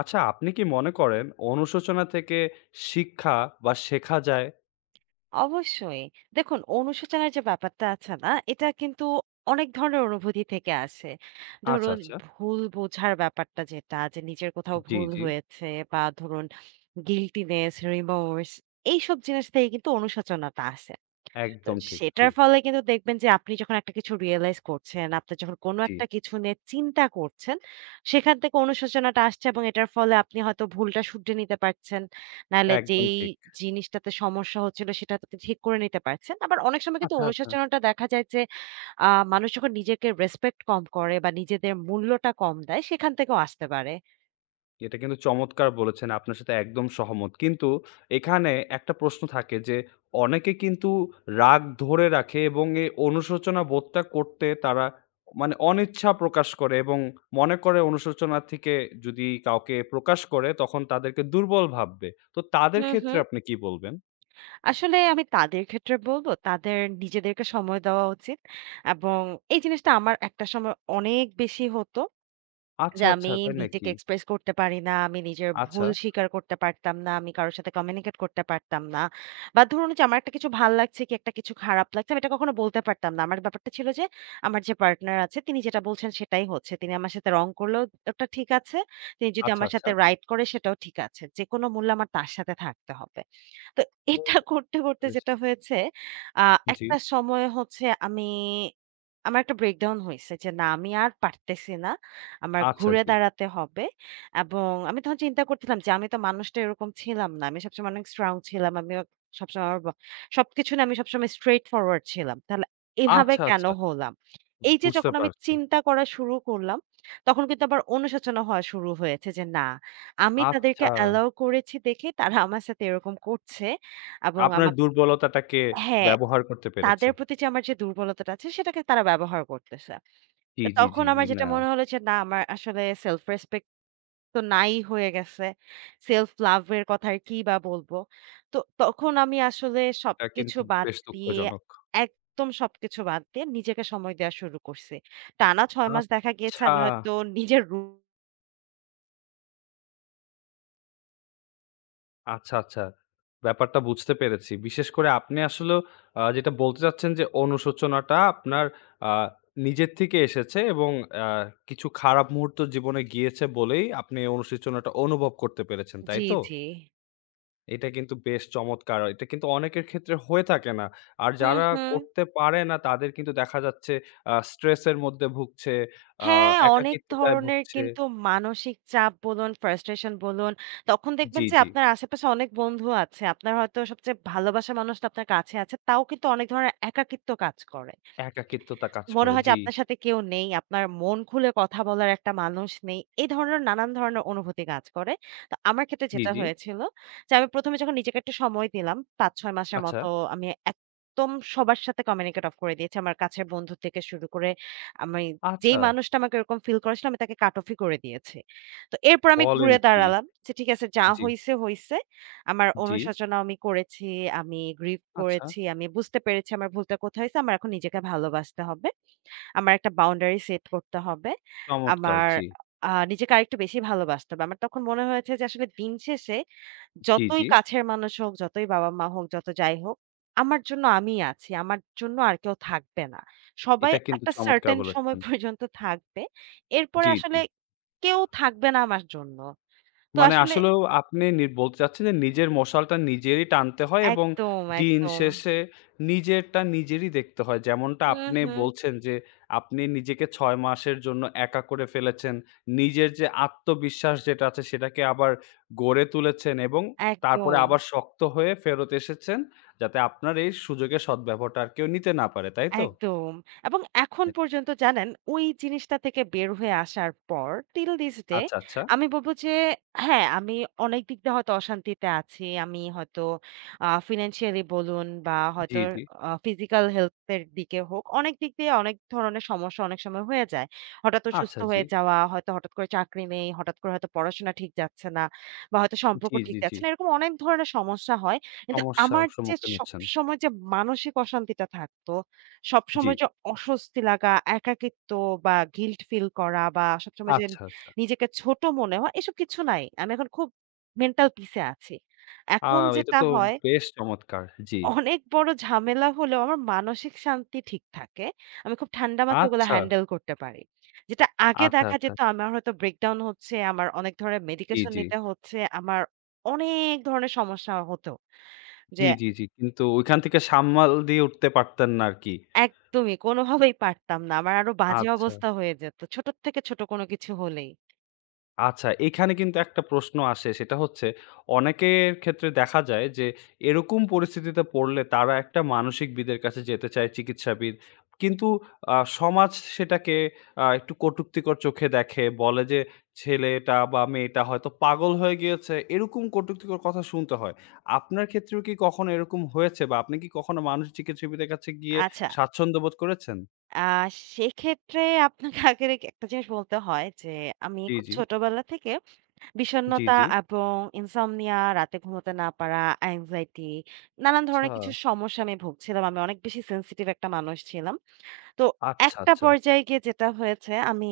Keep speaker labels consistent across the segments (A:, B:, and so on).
A: আচ্ছা, আপনি কি মনে করেন অনুশোচনা থেকে শিক্ষা বা শেখা যায়?
B: অবশ্যই। দেখুন অনুশোচনার যে ব্যাপারটা আছে না? এটা কিন্তু অনেক ধরনের অনুভূতি থেকে আসে।
A: আচ্ছা,
B: ধরুন
A: আচ্ছা।
B: ভুল বোঝার ব্যাপারটা যেটা যে নিজের কোথাও
A: জি,
B: ভুল
A: জি।
B: হয়েছে বা ধরুন গিল্টিনেস, রিমোর্স এইসব জিনিস থেকে কিন্তু অনুশোচনাটা আসে। তো
A: একদম ঠিক। জি,
B: সেটার ফলে কিন্তু দেখবেন যে আপনি যখন একটা কিছু রিয়ালাইজ করছেন, আপনার যখন কোনো
A: জি।
B: একটা কিছু নিয়ে চিন্তা করছেন, সেখান থেকে অনুশোচনাটা আসছে এবং এটার ফলে আপনি হয়তো ভুলটা শুধরে নিতে পারছেন। নাহলে
A: একদম
B: যেই
A: ঠিক।
B: জিনিসটাতে সমস্যা হচ্ছিল সেটা হয়তো ঠিক করে নিতে পারছেন। আবার অনেক সময় কিন্তু
A: আচ্ছা, আচ্ছা।
B: অনুশোচনাটা দেখা যায় যে মানুষ যখন নিজেকে রেসপেক্ট কম করে বা নিজেদের মূল্যটা কম দেয় সেখান থেকেও আসতে পারে।
A: এটা কিন্তু চমৎকার বলেছেন। আপনার সাথে একদম সহমত। কিন্তু এখানে একটা প্রশ্ন থাকে যে অনেকে কিন্তু রাগ ধরে রাখে এবং এই অনুশোচনা বোধটা করতে তারা মানে অনিচ্ছা প্রকাশ করে এবং মনে করে অনুশোচনা থেকে যদি কাউকে প্রকাশ করে তখন তাদেরকে দুর্বল ভাববে। তো তাদের
B: হু, হু।
A: ক্ষেত্রে আপনি কি বলবেন?
B: আসলে আমি তাদের ক্ষেত্রে বলব, তাদের নিজেদেরকে সময় দেওয়া উচিত এবং এই জিনিসটা আমার একটা সময় অনেক বেশি হতো। যে
A: আচ্ছা,
B: আমি
A: আচ্ছা, তাই নাকি?
B: নিজেকে এক্সপ্রেস করতে পারি না, আমি নিজের
A: আচ্ছা,
B: ভুল স্বীকার করতে পারতাম না, আমি কারো সাথে কমিউনিকেট করতে পারতাম না। বা ধরুন যে আমার একটা কিছু ভাল লাগছে কি একটা কিছু খারাপ লাগছে আমি এটা কখনো বলতে পারতাম না। আমার ব্যাপারটা ছিল যে আমার যে পার্টনার আছে তিনি যেটা বলছেন সেটাই হচ্ছে। তিনি আমার সাথে রং করলেও ওটা ঠিক আছে। তিনি যদি
A: আচ্ছা,
B: আমার
A: আচ্ছা।
B: সাথে রাইট করে সেটাও ঠিক আছে। যেকোনো মূল্যে আমার তার সাথে থাকতে হবে। তো
A: ও
B: এটা করতে,
A: বুঝতে
B: করতে
A: পেরেছি।
B: যেটা হয়েছে আ
A: জি,
B: একটা সময় হচ্ছে আমার একটা ব্রেকডাউন হইছে যে না আমি আর পারতেছি না। আমার
A: আচ্ছা,
B: ঘুরে
A: জি।
B: দাঁড়াতে হবে এবং আমি তখন চিন্তা করছিলাম যে আমি তো মানুষটা এরকম ছিলাম না। আমি সবসময় অনেক স্ট্রং ছিলাম। আমি অ সবসময় আমার ব সবকিছু নিয়ে আমি সবসময় স্ট্রেইট ফরওয়ার্ড ছিলাম। তাহলে এভাবে
A: আচ্ছা,
B: কেন
A: আচ্ছা,
B: হলাম? এই যে
A: বুঝতে
B: যখন আমি
A: পারছি।
B: চিন্তা করা শুরু করলাম, তখন কিন্তু আবার অনুশোচনা হওয়া শুরু হয়েছে যে না, আমি তাদেরকে
A: আচ্ছা,
B: অ্যালাও করেছি দেখে তারা আমার সাথে এরকম করছে এবং
A: আপনার
B: আমাকে
A: দুর্বলতাটাকে
B: হ্যাঁ,
A: ব্যবহার করতে পেরেছে।
B: তাদের প্রতি যে আমার যে দুর্বলতাটা আছে সেটাকে তারা ব্যবহার করতেছে।
A: জি,
B: তো
A: জি, জি,
B: তখন
A: জি,
B: আমার
A: না,
B: যেটা মনে হলো যে না আমার আসলে self respect তো নাই হয়ে গেছে। Self love এর কথা আর কিই বা বলব। তো তখন আমি আসলে
A: এটা
B: সবকিছু
A: কিন্তু
B: বাদ
A: বেশ
B: দিয়ে
A: দুঃখজনক।
B: একদম সবকিছু বাদ দিয়ে নিজেকে সময় দেয়া শুরু করছি। টানা ৬ মাস দেখা গিয়েছে
A: আচ্ছা।
B: আমি হয়তো নিজের রু
A: আচ্ছা, আচ্ছা। ব্যাপারটা বুঝতে পেরেছি। বিশেষ করে আপনি আসলেও যেটা বলতে চাচ্ছেন যে অনুশোচনাটা আপনার আ নিজের থেকে এসেছে এবং আ কিছু খারাপ মুহূর্ত জীবনে গিয়েছে বলেই আপনি এই অনুশোচনাটা অনুভব করতে পেরেছেন, তাই
B: জি,
A: তো?
B: জি।
A: এটা কিন্তু বেশ চমৎকার। এটা কিন্তু অনেকের ক্ষেত্রে হয়ে থাকে না। আর
B: হুম,
A: যারা
B: হুম।
A: করতে পারে না তাদের কিন্তু দেখা যাচ্ছে স্ট্রেসের মধ্যে ভুগছে, আ
B: হ্যাঁ, অনেক
A: একাকিত্বতায়
B: ধরনের
A: ভুগছে।
B: কিন্তু মানসিক চাপ বলুন, frustration বলুন, তখন দেখবেন
A: জি,
B: যে
A: জি।
B: আপনার আশেপাশে অনেক বন্ধু আছে। আপনার হয়তো সবচেয়ে ভালোবাসার মানুষটা আপনার কাছে আছে। তাও কিন্তু অনেক ধরনের একাকিত্ব কাজ করে।
A: একাকিত্বতা কাজ
B: মনে
A: করে।
B: হয় যে
A: জি,
B: আপনার সাথে কেউ নেই, আপনার মন খুলে কথা বলার একটা মানুষ নেই। এই ধরনের নানান ধরনের অনুভূতি কাজ করে। তো আমার ক্ষেত্রে
A: জি,
B: যেটা
A: জি।
B: হয়েছিল যে আমি ১ম এ যখন নিজেকে একটু সময় দিলাম ৫-৬ মাসের
A: আচ্ছা,
B: মতো আমি একদম সবার সাথে কমিউনিকেট অফ করে দিয়েছি। আমার কাছের বন্ধু থেকে শুরু করে আমি যেই
A: আচ্ছা।
B: মানুষটা আমাকে এরকম ফিল করেছিল আমি তাকে কাট অফই করে দিয়েছি। তো এরপর আমি
A: বলেন
B: ঘুরে
A: কি?
B: দাঁড়ালাম যে ঠিক আছে যা
A: জি,
B: হইছে, হইছে। আমার
A: জি।
B: অনুশোচনা আমি করেছি, আমি গ্রিভ
A: আচ্ছা,
B: করেছি, আমি বুঝতে পেরেছি আমার ভুলটা কোথায় হইছে। আমার এখন নিজেকে ভালোবাসতে হবে। আমার একটা বাউন্ডারি সেট করতে হবে।
A: চমৎকার!
B: আমার
A: জি,
B: নিজেকে আরেকটু বেশি ভালোবাসতে হবে। আমার তখন মনে হয়েছে যে আসলে দিন শেষে
A: জি,
B: যতই
A: জি।
B: কাছের মানুষ হোক, যতই বাবা-মা হোক, যত যাই হোক, আমার জন্য আমিই আছি। আমার জন্য আর কেউ থাকবে না। সবাই
A: এটা কিন্তু
B: একটা
A: চমৎকার
B: সার্টেন সময়
A: বলেছেন।
B: পর্যন্ত থাকবে। এরপরে
A: জি, জি।
B: আসলে কেউ থাকবে না আমার জন্য। তো
A: মানে
B: আসলে
A: আসলেও আপনি নি বলতে চাচ্ছেন যে নিজের মশালটা নিজেরই টানতে হয় এবং
B: একদম,
A: দিন
B: একদম।
A: শেষে নিজেরটা নিজেরই দেখতে হয়। যেমনটা
B: হুম,
A: আপনি
B: হুম।
A: বলছেন যে আপনি নিজেকে ৬ মাসের জন্য একা করে ফেলেছেন। নিজের যে আত্মবিশ্বাস যেটা আছে সেটাকে আবার গড়ে তুলেছেন এবং তারপরে
B: একদম।
A: আবার শক্ত হয়ে ফেরত এসেছেন যাতে আপনার এই সুযোগের সদ্ব্যবহারটা আর কেউ নিতে না পারে, তাই তো?
B: একদম। এবং এখন
A: হুম।
B: পর্যন্ত জানেন ওই জিনিসটা থেকে বের হয়ে আসার পর till this day
A: আচ্ছা, আচ্ছা।
B: আমি বলব যে হ্যাঁ, আমি অনেক দিক দিয়ে হয়তো অশান্তিতে আছি। আমি হয়তো ফিন্যান্সিয়ালি বলুন বা
A: জি,
B: হয়তো
A: জি।
B: ফিজিক্যাল হেলথ এর দিকে হোক, অনেক দিক দিয়ে অনেক ধরনের সমস্যা অনেক সময় হয়ে যায়। হঠাৎ অসুস্থ
A: আচ্ছা জি।
B: হয়ে যাওয়া, হয়তো হঠাৎ করে চাকরি নেই, হঠাৎ করে হয়তো পড়াশোনা ঠিক যাচ্ছে না বা হয়তো সম্পর্ক
A: জি,
B: ঠিক
A: জি, জি।
B: যাচ্ছে না। এরকম অনেক ধরনের সমস্যা হয়। কিন্তু
A: সমস্যার
B: আমার যে
A: সম্মুখীন হচ্ছেন।
B: সবসময় যে মানসিক অশান্তিটা থাকতো
A: জি।
B: সবসময় যে অস্বস্তি লাগা, একাকিত্ব বা গিল্ট ফিল করা বা সবসময় যে
A: আচ্ছা, আচ্ছা।
B: নিজেকে ছোট মনে হওয়া এসব কিছু নাই। আমি এখন খুব মেন্টাল পিসে আছি।
A: আ
B: এখন
A: এটা
B: যেটা
A: তো
B: হয়
A: বেশ চমৎকার। জি।
B: অনেক বড় ঝামেলা হলেও আমার মানসিক শান্তি ঠিক থাকে। আমি খুব ঠান্ডা মাথায় ওগুলো
A: আচ্ছা,
B: হ্যান্ডেল করতে পারি। যেটা আগে
A: আচ্ছা,
B: দেখা
A: আচ্ছা।
B: যেত আমার হয়তো ব্রেকডাউন হচ্ছে, আমার অনেক ধরনের
A: জি,
B: মেডিকেশন
A: জি।
B: নিতে হচ্ছে, আমার অনেক ধরনের সমস্যা হতো যে
A: জি, জি, জি। কিন্তু ওইখান থেকে সামাল দিয়ে উঠতে পারতেন না আরকি।
B: একদমই কোনোভাবেই পারতাম না। আমার আরো বাজে
A: আচ্ছা।
B: অবস্থা হয়ে যেত। ছোটর থেকে ছোট কোনো কিছু হলেই।
A: আচ্ছা, এখানে কিন্তু একটা প্রশ্ন আসে সেটা হচ্ছে অনেকের ক্ষেত্রে দেখা যায় যে এরকম পরিস্থিতিতে পড়লে তারা একটা মানসিকবিদের কাছে যেতে চায় চিকিৎসাবিদ। কিন্তু সমাজ সেটাকে একটু কটুক্তিকর চোখে দেখে। বলে যে ছেলেটা বা মেয়েটা হয়তো পাগল হয়ে গিয়েছে। এরকম কটুক্তিকর কথা শুনতে হয়। আপনার ক্ষেত্রেও কি কখনো এরকম হয়েছে বা আপনি কি কখনো মানসিক চিকিৎসাবিদের কাছে গিয়ে
B: আচ্ছা,
A: স্বাচ্ছন্দ্য বোধ করেছেন?
B: আ সেক্ষেত্রে আপনাকে আগে রেখে একটা জিনিস বলতে হয় যে, আমি
A: জি,
B: খুব
A: জি।
B: ছোটবেলা থেকে
A: জি,
B: বিষণ্ণতা
A: জি।
B: এবং insomnia, রাতে ঘুমোতে না পারা, anxiety নানান
A: আচ্ছা।
B: ধরনের কিছু সমস্যা আমি ভুগছিলাম। আমি অনেক বেশি sensitive একটা মানুষ ছিলাম। তো
A: আচ্ছা,
B: একটা
A: আচ্ছা।
B: পর্যায়ে গিয়ে যেটা হয়েছে আমি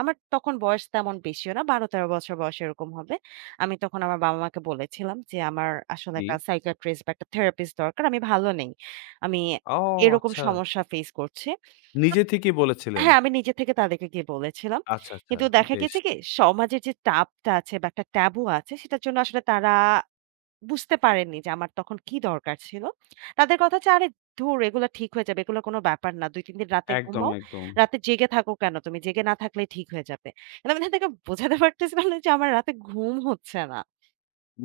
B: আমার তখন বয়স তেমন বেশিও না ১২-১৩ বছর বয়স এরকম হবে। আমি তখন আমার বাবা-মাকে বলেছিলাম যে, "আমার আসলে
A: জি।
B: একটা সাইকিয়াট্রিস্ট বা একটা থেরাপিস্ট দরকার। আমি ভালো নেই। আমি
A: ও
B: এরকম
A: আচ্ছা।
B: সমস্যা ফেস করছি।" তো
A: নিজে থেকেই বলেছিলেন।
B: হ্যাঁ, আমি নিজে থেকে তাদেরকে গিয়ে বলেছিলাম।
A: আচ্ছা, আচ্ছা।
B: কিন্তু দেখা
A: বেশ।
B: গেছে কি সমাজের যে চাপটা আছে বা একটা ট্যাবু আছে সেটার জন্য আসলে তারা বুঝতে পারেননি যে আমার তখন কি দরকার ছিল। তাদের কথা হচ্ছে, "আরে ধুর এগুলা ঠিক হয়ে যাবে। এগুলা কোনো ব্যাপার না। ২-৩ দিন রাতে
A: একদম,
B: ঘুমাও।
A: একদম।
B: রাতে জেগে থাকো কেন তুমি? জেগে না থাকলেই ঠিক হয়ে যাবে।" কিন্তু আমি তাদেরকে বোঝাতে পারতেছিলাম না যে আমার রাতে ঘুম হচ্ছে না।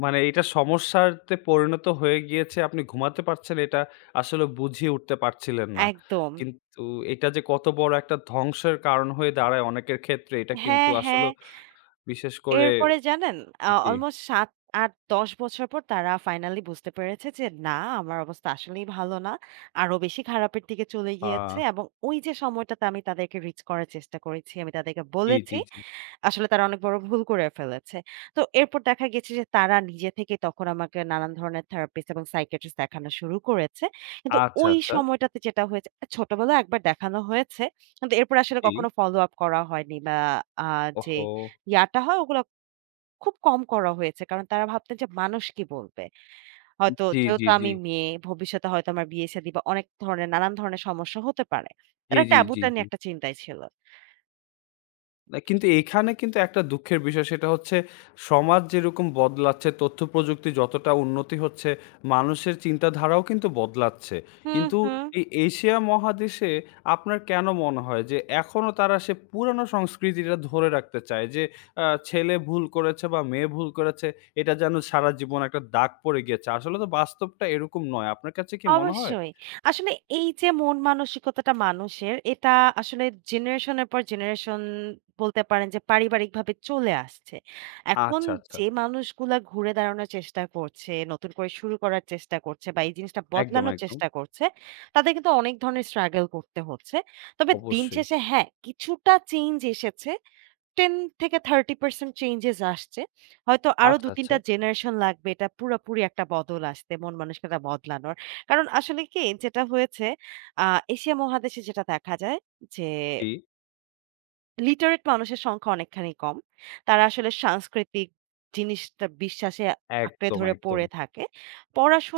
A: মানে এটা সমস্যাতে পরিণত হয়ে গিয়েছে। আপনি ঘুমাতে পারছেন এটা আসলে বুঝিয়ে উঠতে পারছিলেন না।
B: একদম।
A: কিন্তু এটা যে কত বড় একটা ধ্বংসের কারণ হয়ে দাঁড়ায় অনেকের ক্ষেত্রে এটা কিন্তু
B: হ্যাঁ,
A: আসলে
B: হ্যাঁ।
A: বিশেষ করে
B: এরপরে জানেন
A: জি,
B: অলমোস্ট ৭, ৮, ১০ বছর পর তারা ফাইনালি বুঝতে পেরেছে যে না আমার অবস্থা আসলেই ভালো না। আরো বেশি খারাপের দিকে চলে
A: আ
B: গিয়েছে এবং ওই যে সময়টাতে আমি তাদেরকে রিচ করার চেষ্টা করেছি। আমি তাদেরকে
A: জি, জি,
B: বলেছি
A: জি।
B: আসলে তারা অনেক বড় ভুল করে ফেলেছে। তো এরপর দেখা গেছে যে তারা নিজে থেকেই তখন আমাকে নানান ধরনের থেরাপিস্ট এবং সাইকিয়াট্রিস্ট দেখানো শুরু করেছে। কিন্তু
A: আচ্ছা,
B: ওই
A: আচ্ছা।
B: সময়টাতে যেটা হয়েছে ছোটবেলায় একবার দেখানো হয়েছে। কিন্তু এরপর আসলে
A: জি।
B: কখনো ফলো আপ করা হয়নি বা আ যে
A: ওহো!
B: ইয়াটা হয় ওগুলো খুব কম করা হয়েছে। কারণ তারা ভাবতেন যে মানুষ কি বলবে? হয়তো
A: জি,
B: যেহেতু
A: জি, জি।
B: আমি মেয়ে ভবিষ্যতে হয়তো আমার বিয়ে-শাদী বা অনেক ধরনের নানান ধরনের সমস্যা হতে পারে।
A: জি,
B: তারা
A: জি, জি,
B: ট্যাবুটা
A: জি।
B: নিয়ে একটা চিন্তায় ছিল।
A: না কিন্তু এখানে কিন্তু একটা দুঃখের বিষয় সেটা হচ্ছে সমাজ যেরকম বদলাচ্ছে, তথ্যপ্রযুক্তি যতটা উন্নতি হচ্ছে, মানুষের চিন্তাধারাও কিন্তু বদলাচ্ছে।
B: হুম,
A: কিন্তু
B: হুম।
A: এই এশিয়া মহাদেশে আপনার কেন মনে হয় যে এখনো তারা সে পুরানো সংস্কৃতিটা ধরে রাখতে চায় যে ছেলে ভুল করেছে বা মেয়ে ভুল করেছে এটা যেন সারা জীবন একটা দাগ পড়ে গিয়েছে। আসলে তো বাস্তবটা এরকম নয়। আপনার কাছে কি মনে হয়?
B: অবশ্যই। আসলে এই যে মন মানসিকতাটা মানুষের এটা আসলে জেনারেশনের পর জেনারেশন বলতে পারেন যে পারিবারিকভাবে চলে আসছে। এখন
A: আচ্ছা, আচ্ছা।
B: যে মানুষগুলা ঘুরে দাঁড়ানোর চেষ্টা করছে, নতুন করে শুরু করার চেষ্টা করছে বা এই জিনিসটা
A: একদম,
B: বদলানোর
A: একদম।
B: চেষ্টা করছে, তাদের কিন্তু অনেক ধরনের struggle করতে হচ্ছে। তবে দিন
A: অবশ্যই।
B: শেষে হ্যাঁ, কিছুটা চেঞ্জ এসেছে। ১০ থেকে ৩০% চেঞ্জেস আসছে। হয়তো আরো
A: আচ্ছা,
B: ২-৩
A: আচ্ছা।
B: টা জেনারেশন লাগবে এটা পুরাপুরি একটা বদল আসতে, মন মানসিকতা বদলানোর। কারণ আসলে কি যেটা হয়েছে আ এশিয়া মহাদেশে যেটা দেখা যায় যে
A: জি।
B: লিটারেট মানুষের সংখ্যা অনেকখানি কম। তারা আসলে সাংস্কৃতিক জিনিসটা বিশ্বাসে আঁকড়ে
A: একদম,
B: ধরে
A: একদম।
B: পড়ে থাকে।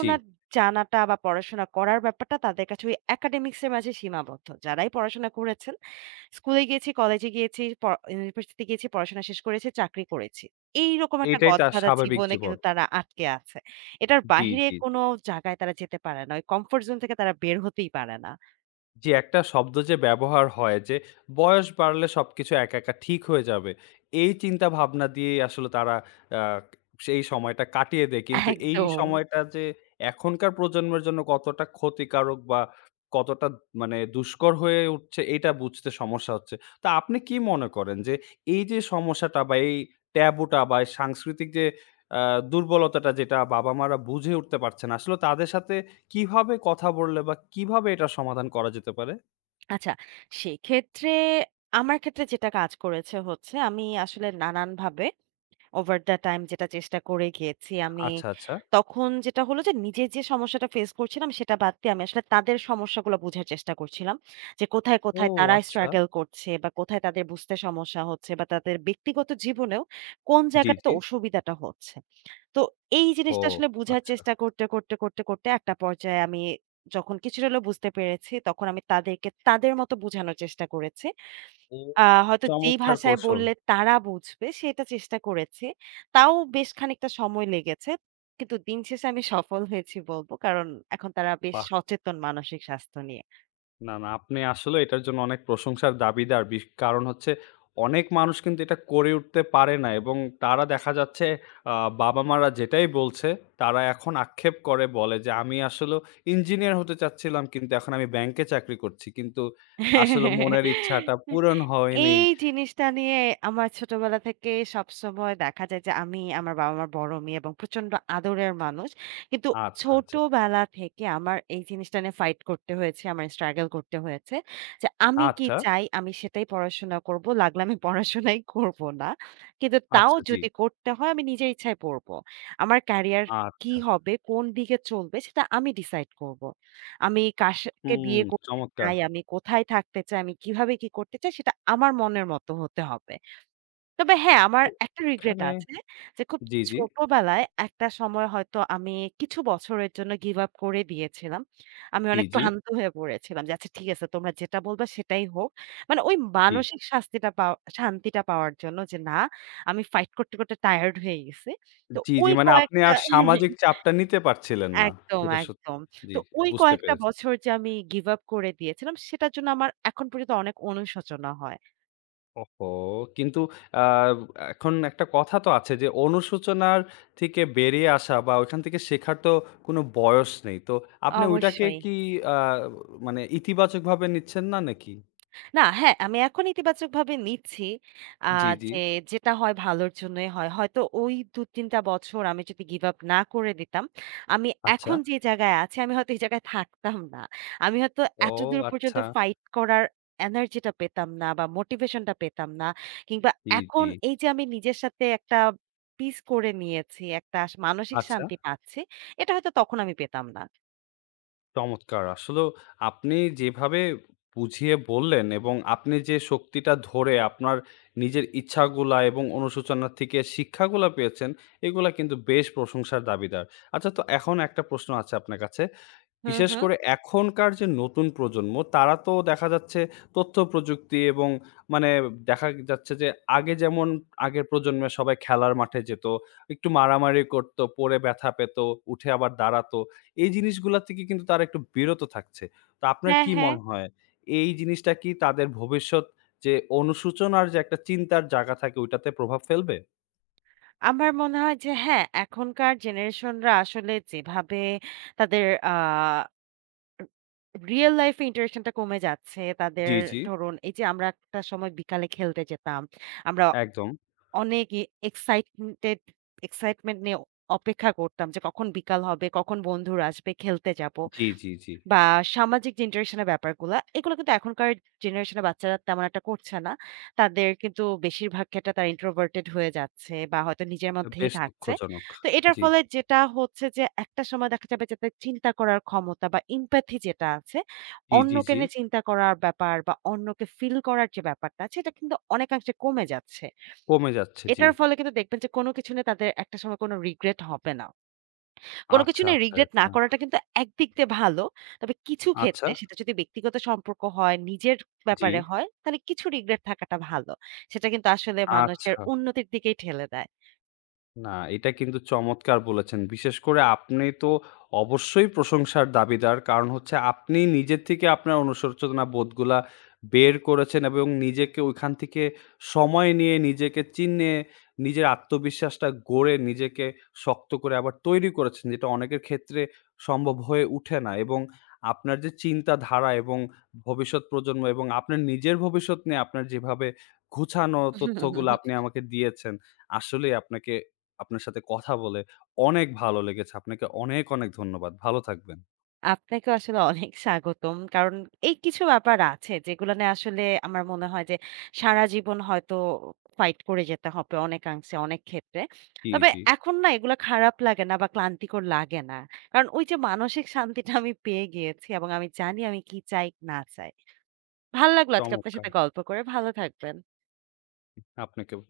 A: জি।
B: জানাটা বা পড়াশোনা করার ব্যাপারটা তাদের কাছে ওই একাডেমিক্স এর মাঝে সীমাবদ্ধ। যারাই পড়াশোনা করেছেন স্কুলে গিয়েছি, কলেজে গিয়েছি, পড়া ইউনিভার্সিটিতে গিয়েছি, পড়াশোনা শেষ করেছি, চাকরি করেছি। এইরকম একটা
A: এইটাই তার
B: গদবাঁধা
A: স্বাভাবিক
B: জীবনে
A: জীবন।
B: কিন্তু তারা আটকে আছে। এটার
A: জি,
B: বাহিরে
A: জি, জি।
B: কোনো জায়গায় তারা যেতে পারে না। ওই কমফোর্ট জোন থেকে তারা বের হতেই পারে না।
A: জি, একটা শব্দ যে ব্যবহার হয় যে, বয়স বাড়লে সবকিছু একা, একা ঠিক হয়ে যাবে। এই চিন্তা ভাবনা দিয়েই আসলে তারা আ সেই সময়টা কাটিয়ে দেয়। কিন্তু এই
B: একদম।
A: সময়টা যে এখনকার প্রজন্মের জন্য কতটা ক্ষতিকারক বা কতটা মানে দুষ্কর হয়ে উঠছে এটা বুঝতে সমস্যা হচ্ছে। তো আপনি কি মনে করেন যে এই যে সমস্যাটা বা এই ট্যাবুটা বা এই সাংস্কৃতিক যে আ দুর্বলতাটা যেটা বাবা-মারা বুঝে উঠতে পারছে না, আসলে তাদের সাথে কিভাবে কথা বললে বা কিভাবে এটার সমাধান করা যেতে পারে?
B: আচ্ছা, সেক্ষেত্রে আমার ক্ষেত্রে যেটা কাজ করেছে হচ্ছে আমি আসলে নানানভাবে Over the time যেটা চেষ্টা করে গিয়েছি আমি,
A: আচ্ছা, আচ্ছা।
B: তখন যেটা হলো যে নিজে যে সমস্যাটা ফেস করছিলাম সেটা বাদ দিয়ে আমি আসলে তাদের সমস্যাগুলো বোঝার চেষ্টা করছিলাম। যে কোথায়,
A: ও
B: কোথায় তারা
A: আচ্ছা।
B: struggle করছে বা কোথায় তাদের বুঝতে সমস্যা হচ্ছে বা তাদের ব্যক্তিগত জীবনেও কোন
A: জি,
B: জায়গাটাতে
A: জি।
B: অসুবিধাটা হচ্ছে। তো এই
A: ও
B: জিনিসটা আসলে বুঝার
A: আচ্ছা।
B: চেষ্টা করতে, করতে, করতে, করতে একটা পর্যায়ে আমি যখন কিছুটা হলেও বুঝতে পেরেছি তখন আমি তাদেরকে তাদের মতো বোঝানোর চেষ্টা করেছি।
A: ও
B: আ হয়তো যেই
A: চমৎকার
B: ভাষায়
A: কৌশল।
B: বললে তারা বুঝবে সেটা চেষ্টা করেছি। তাও বেশ খানিকটা সময় লেগেছে। কিন্তু দিন শেষে আমি সফল হয়েছি বলব। কারণ এখন তারা বেশ
A: বাহ!
B: সচেতন মানসিক স্বাস্থ্য নিয়ে।
A: না, না আপনি আসলে এটার জন্য অনেক প্রশংসার দাবিদার। বিশ কারণ হচ্ছে অনেক মানুষ কিন্তু এটা করে উঠতে পারে না এবং তারা দেখা যাচ্ছে আ বাবা-মারা যেটাই বলছে তারা এখন আক্ষেপ করে বলে যে, "আমি আসলেও ইঞ্জিনিয়ার হতে চাচ্ছিলাম কিন্তু এখন আমি ব্যাংকে চাকরি করছি।" কিন্তু আসলে মনের ইচ্ছাটা পূরণ হয়নি।
B: এই জিনিসটা নিয়ে আমার ছোটবেলা থেকে সবসময় দেখা যায় যে আমি আমার বাবা-মার বড় মেয়ে এবং প্রচন্ড আদরের মানুষ। কিন্তু
A: আচ্ছা, আচ্ছা।
B: ছোটবেলা থেকে আমার এই জিনিসটা নিয়ে ফাইট করতে হয়েছে, আমার struggle করতে হয়েছে। যে আমি কি
A: আচ্ছা।
B: চাই? আমি সেটাই পড়াশোনা করব। লাগলে আমি পড়াশোনাই করব না। কিন্তু তাও
A: আচ্ছা, জি।
B: যদি করতে হয় আমি নিজের ইচ্ছায় পড়ব। আমার ক্যারিয়ার কি
A: আচ্ছা।
B: হবে? কোন দিকে চলবে? সেটা আমি ডিসাইড করব। আমি কার সাথে
A: হুম,
B: বিয়ে করতে
A: চমৎকার।
B: চাই, আমি কোথায় থাকতে চাই, আমি কিভাবে কি করতে চাই সেটা আমার মনের মতো হতে হবে। তবে হ্যাঁ, আমার
A: তো
B: একটা রিগ্রেট
A: এখানে
B: আছে যে খুব
A: জি, জি,
B: ছোটবেলায় একটা সময় হয়তো আমি কিছু বছরের জন্য গিভ আপ করে দিয়েছিলাম। আমি
A: জি,
B: অনেক
A: জি,
B: ক্লান্ত হয়ে পড়েছিলাম যে আচ্ছা ঠিক আছে তোমরা যেটা বলবা সেটাই হোক। মানে ওই
A: জি,
B: মানসিক শাস্তিটা পাওয়া শান্তিটা পাওয়ার জন্য যে না আমি ফাইট করতে, করতে টায়ার্ড হয়ে গেছি। তো
A: জি, জি।
B: ওই
A: মানে আপনি
B: কয়েকটা
A: আর সামাজিক চাপটা নিতে পারছিলেন না।
B: একদম,
A: যেটা সত্যি।
B: একদম।
A: জি,
B: তো
A: জি,
B: ওই
A: বুঝতে
B: কয়েকটা
A: পেরেছি।
B: বছর যে আমি গিভ আপ করে দিয়েছিলাম, সেটার জন্য আমার এখন পর্যন্ত অনেক অনুশোচনা হয়।
A: ওহহো! কিন্তু আ এখন একটা কথা তো আছে যে অনুশোচনার থেকে বেরিয়ে আসা বা ওইখান থেকে শেখার তো কোনো বয়স নেই। তো আপনি ওইটাকে
B: অবশ্যই।
A: কি আ মানে ইতিবাচকভাবে নিচ্ছেন না নাকি?
B: না, হ্যাঁ, আমি এখন ইতিবাচকভাবে নিচ্ছি। আ
A: জি, জি।
B: যে যেটা হয় ভালোর জন্যই হয়। হয়তো ওই ২-৩ টা বছর আমি যদি গিভ আপ না করে দিতাম, আমি
A: আচ্ছা।
B: এখন যে জায়গায় আছি আমি হয়তো এই জায়গায় থাকতাম না। আমি হয়তো
A: ও
B: এতদূর পর্যন্ত
A: আচ্ছা।
B: ফাইট করার এনার্জি টা পেতাম না বা মোটিভেশন টা পেতাম না। কিংবা
A: জি, জি।
B: এখন এই যে আমি নিজের সাথে একটা পিস করে নিয়েছি, একটা মানসিক
A: আচ্ছা।
B: শান্তি পাচ্ছি, এটা হয়তো তখন আমি পেতাম না।
A: চমৎকার! আসলেও আপনি যেভাবে বুঝিয়ে বললেন এবং আপনি যে শক্তিটা ধরে আপনার নিজের ইচ্ছাগুলা এবং অনুশোচনা থেকে শিক্ষাগুলা পেয়েছেন, এগুলা কিন্তু বেশ প্রশংসার দাবিদার। আচ্ছা তো এখন একটা প্রশ্ন আছে আপনার কাছে।
B: হুম,
A: বিশেষ
B: হুম।
A: করে এখনকার যে নতুন প্রজন্ম তারা তো দেখা যাচ্ছে তথ্য প্রযুক্তি এবং মানে দেখা যাচ্ছে যে আগে যেমন আগের প্রজন্মে সবাই খেলার মাঠে যেত, একটু মারামারি করত, পড়ে ব্যথা পেত, উঠে আবার দাঁড়াতো। এই জিনিসগুলা থেকে কিন্তু তারা একটু বিরত থাকছে। তো আপনার
B: হ্যাঁ,
A: কি
B: হ্যাঁ।
A: মনে হয় এই জিনিসটা কি তাদের ভবিষ্যৎ যে অনুশোচনার যে একটা চিন্তার জায়গা থাকে ওইটাতে প্রভাব ফেলবে?
B: আমার মনে হয় যে হ্যাঁ, এখনকার জেনারেশনরা আসলে যেভাবে তাদের রিয়াল লাইফ এ ইন্টারেকশন টা কমে যাচ্ছে। তাদের
A: জি, জি।
B: ধরুন এই যে আমরা একটা সময় বিকালে খেলতে যেতাম। আমরা
A: একদম।
B: অনেক ই এক্সাইটেড এক্সাইটমেন্ট নিয়ে অপেক্ষা করতাম যে কখন বিকাল হবে, কখন বন্ধুরা আসবে, খেলতে যাব।
A: জি, জি, জি।
B: বা সামাজিক যে ইন্টারেকশন এর ব্যাপারগুলা, এগুলো কিন্তু এখনকার জেনারেশনের বাচ্চারা তেমন একটা করছে না। তাদের কিন্তু বেশিরভাগ ক্ষেত্রে তারা introverted হয়ে যাচ্ছে বা হয়তো নিজের
A: এটা
B: মধ্যেই
A: বেশ
B: থাকছে।
A: দুঃখজনক।
B: তো এটার
A: জি।
B: ফলে যেটা হচ্ছে যে একটা সময় দেখা যাবে যে তাদের চিন্তা করার ক্ষমতা বা empathy যেটা আছে,
A: জি, জি,
B: অন্যকে
A: জি।
B: নিয়ে চিন্তা করার ব্যাপার বা অন্যকে ফিল করার যে ব্যাপারটা আছে, এটা কিন্তু অনেকাংশে কমে যাচ্ছে।
A: কমে যাচ্ছে, জি।
B: এটার ফলে কিন্তু দেখবেন যে কোনো কিছু নিয়ে তাদের একটা সময় কোনো regret হবে না। কোনো কিছু
A: আচ্ছা,
B: নিয়ে
A: আচ্ছা,
B: রিগ্রেট না
A: এটা
B: করাটা কিন্তু একদিক দিয়ে ভালো। তবে কিছু
A: আচ্ছা,
B: ক্ষেত্রে সেটা যদি ব্যক্তিগত সম্পর্ক হয়, নিজের
A: জি,
B: ব্যাপারে হয়, তাহলে কিছু রিগ্রেট থাকাটা ভালো। সেটা কিন্তু আসলে
A: আচ্ছা,
B: মানুষের উন্নতির দিকেই ঠেলে
A: না, এটা কিন্তু চমৎকার বলেছেন। বিশেষ করে আপনি তো অবশ্যই প্রশংসার দাবিদার। কারণ হচ্ছে আপনি নিজের থেকে আপনার অনুশোচনা বোধগুলা বের করেছেন এবং নিজেকে ওইখান থেকে সময় নিয়ে, নিজেকে চিনে, নিজের আত্মবিশ্বাসটা গড়ে নিজেকে শক্ত করে আবার তৈরি করেছেন। যেটা অনেকের ক্ষেত্রে সম্ভব হয়ে উঠে না এবং আপনার যে চিন্তাধারা এবং ভবিষ্যৎ প্রজন্ম এবং আপনার নিজের ভবিষ্যৎ নিয়ে আপনার যেভাবে গুছানো তথ্যগুলো আপনি
B: দেয়।
A: আমাকে দিয়েছেন, আসলেই আপনাকে আপনার সাথে কথা বলে অনেক ভালো লেগেছে। আপনাকে অনেক, অনেক ধন্যবাদ। ভালো থাকবেন।
B: আপনাকে আসলে অনেক স্বাগতম। কারণ এই কিছু ব্যাপার আছে যেগুলো নিয়ে আসলে আমার মনে হয় যে সারা জীবন হয়তো ফাইট করে যেতে হবে অনেকাংশে অনেক ক্ষেত্রে।
A: জি,
B: তবে
A: জি।
B: এখন না এগুলো খারাপ লাগে না বা ক্লান্তিকর লাগে না। কারণ ওই যে মানসিক শান্তিটা আমি পেয়ে গিয়েছি এবং আমি জানি আমি কি চাই না চাই। ভাল লাগলো আজকে আপনার
A: চমৎকার!
B: সাথে গল্প করে। ভালো থাকবেন।
A: আপনাকেও।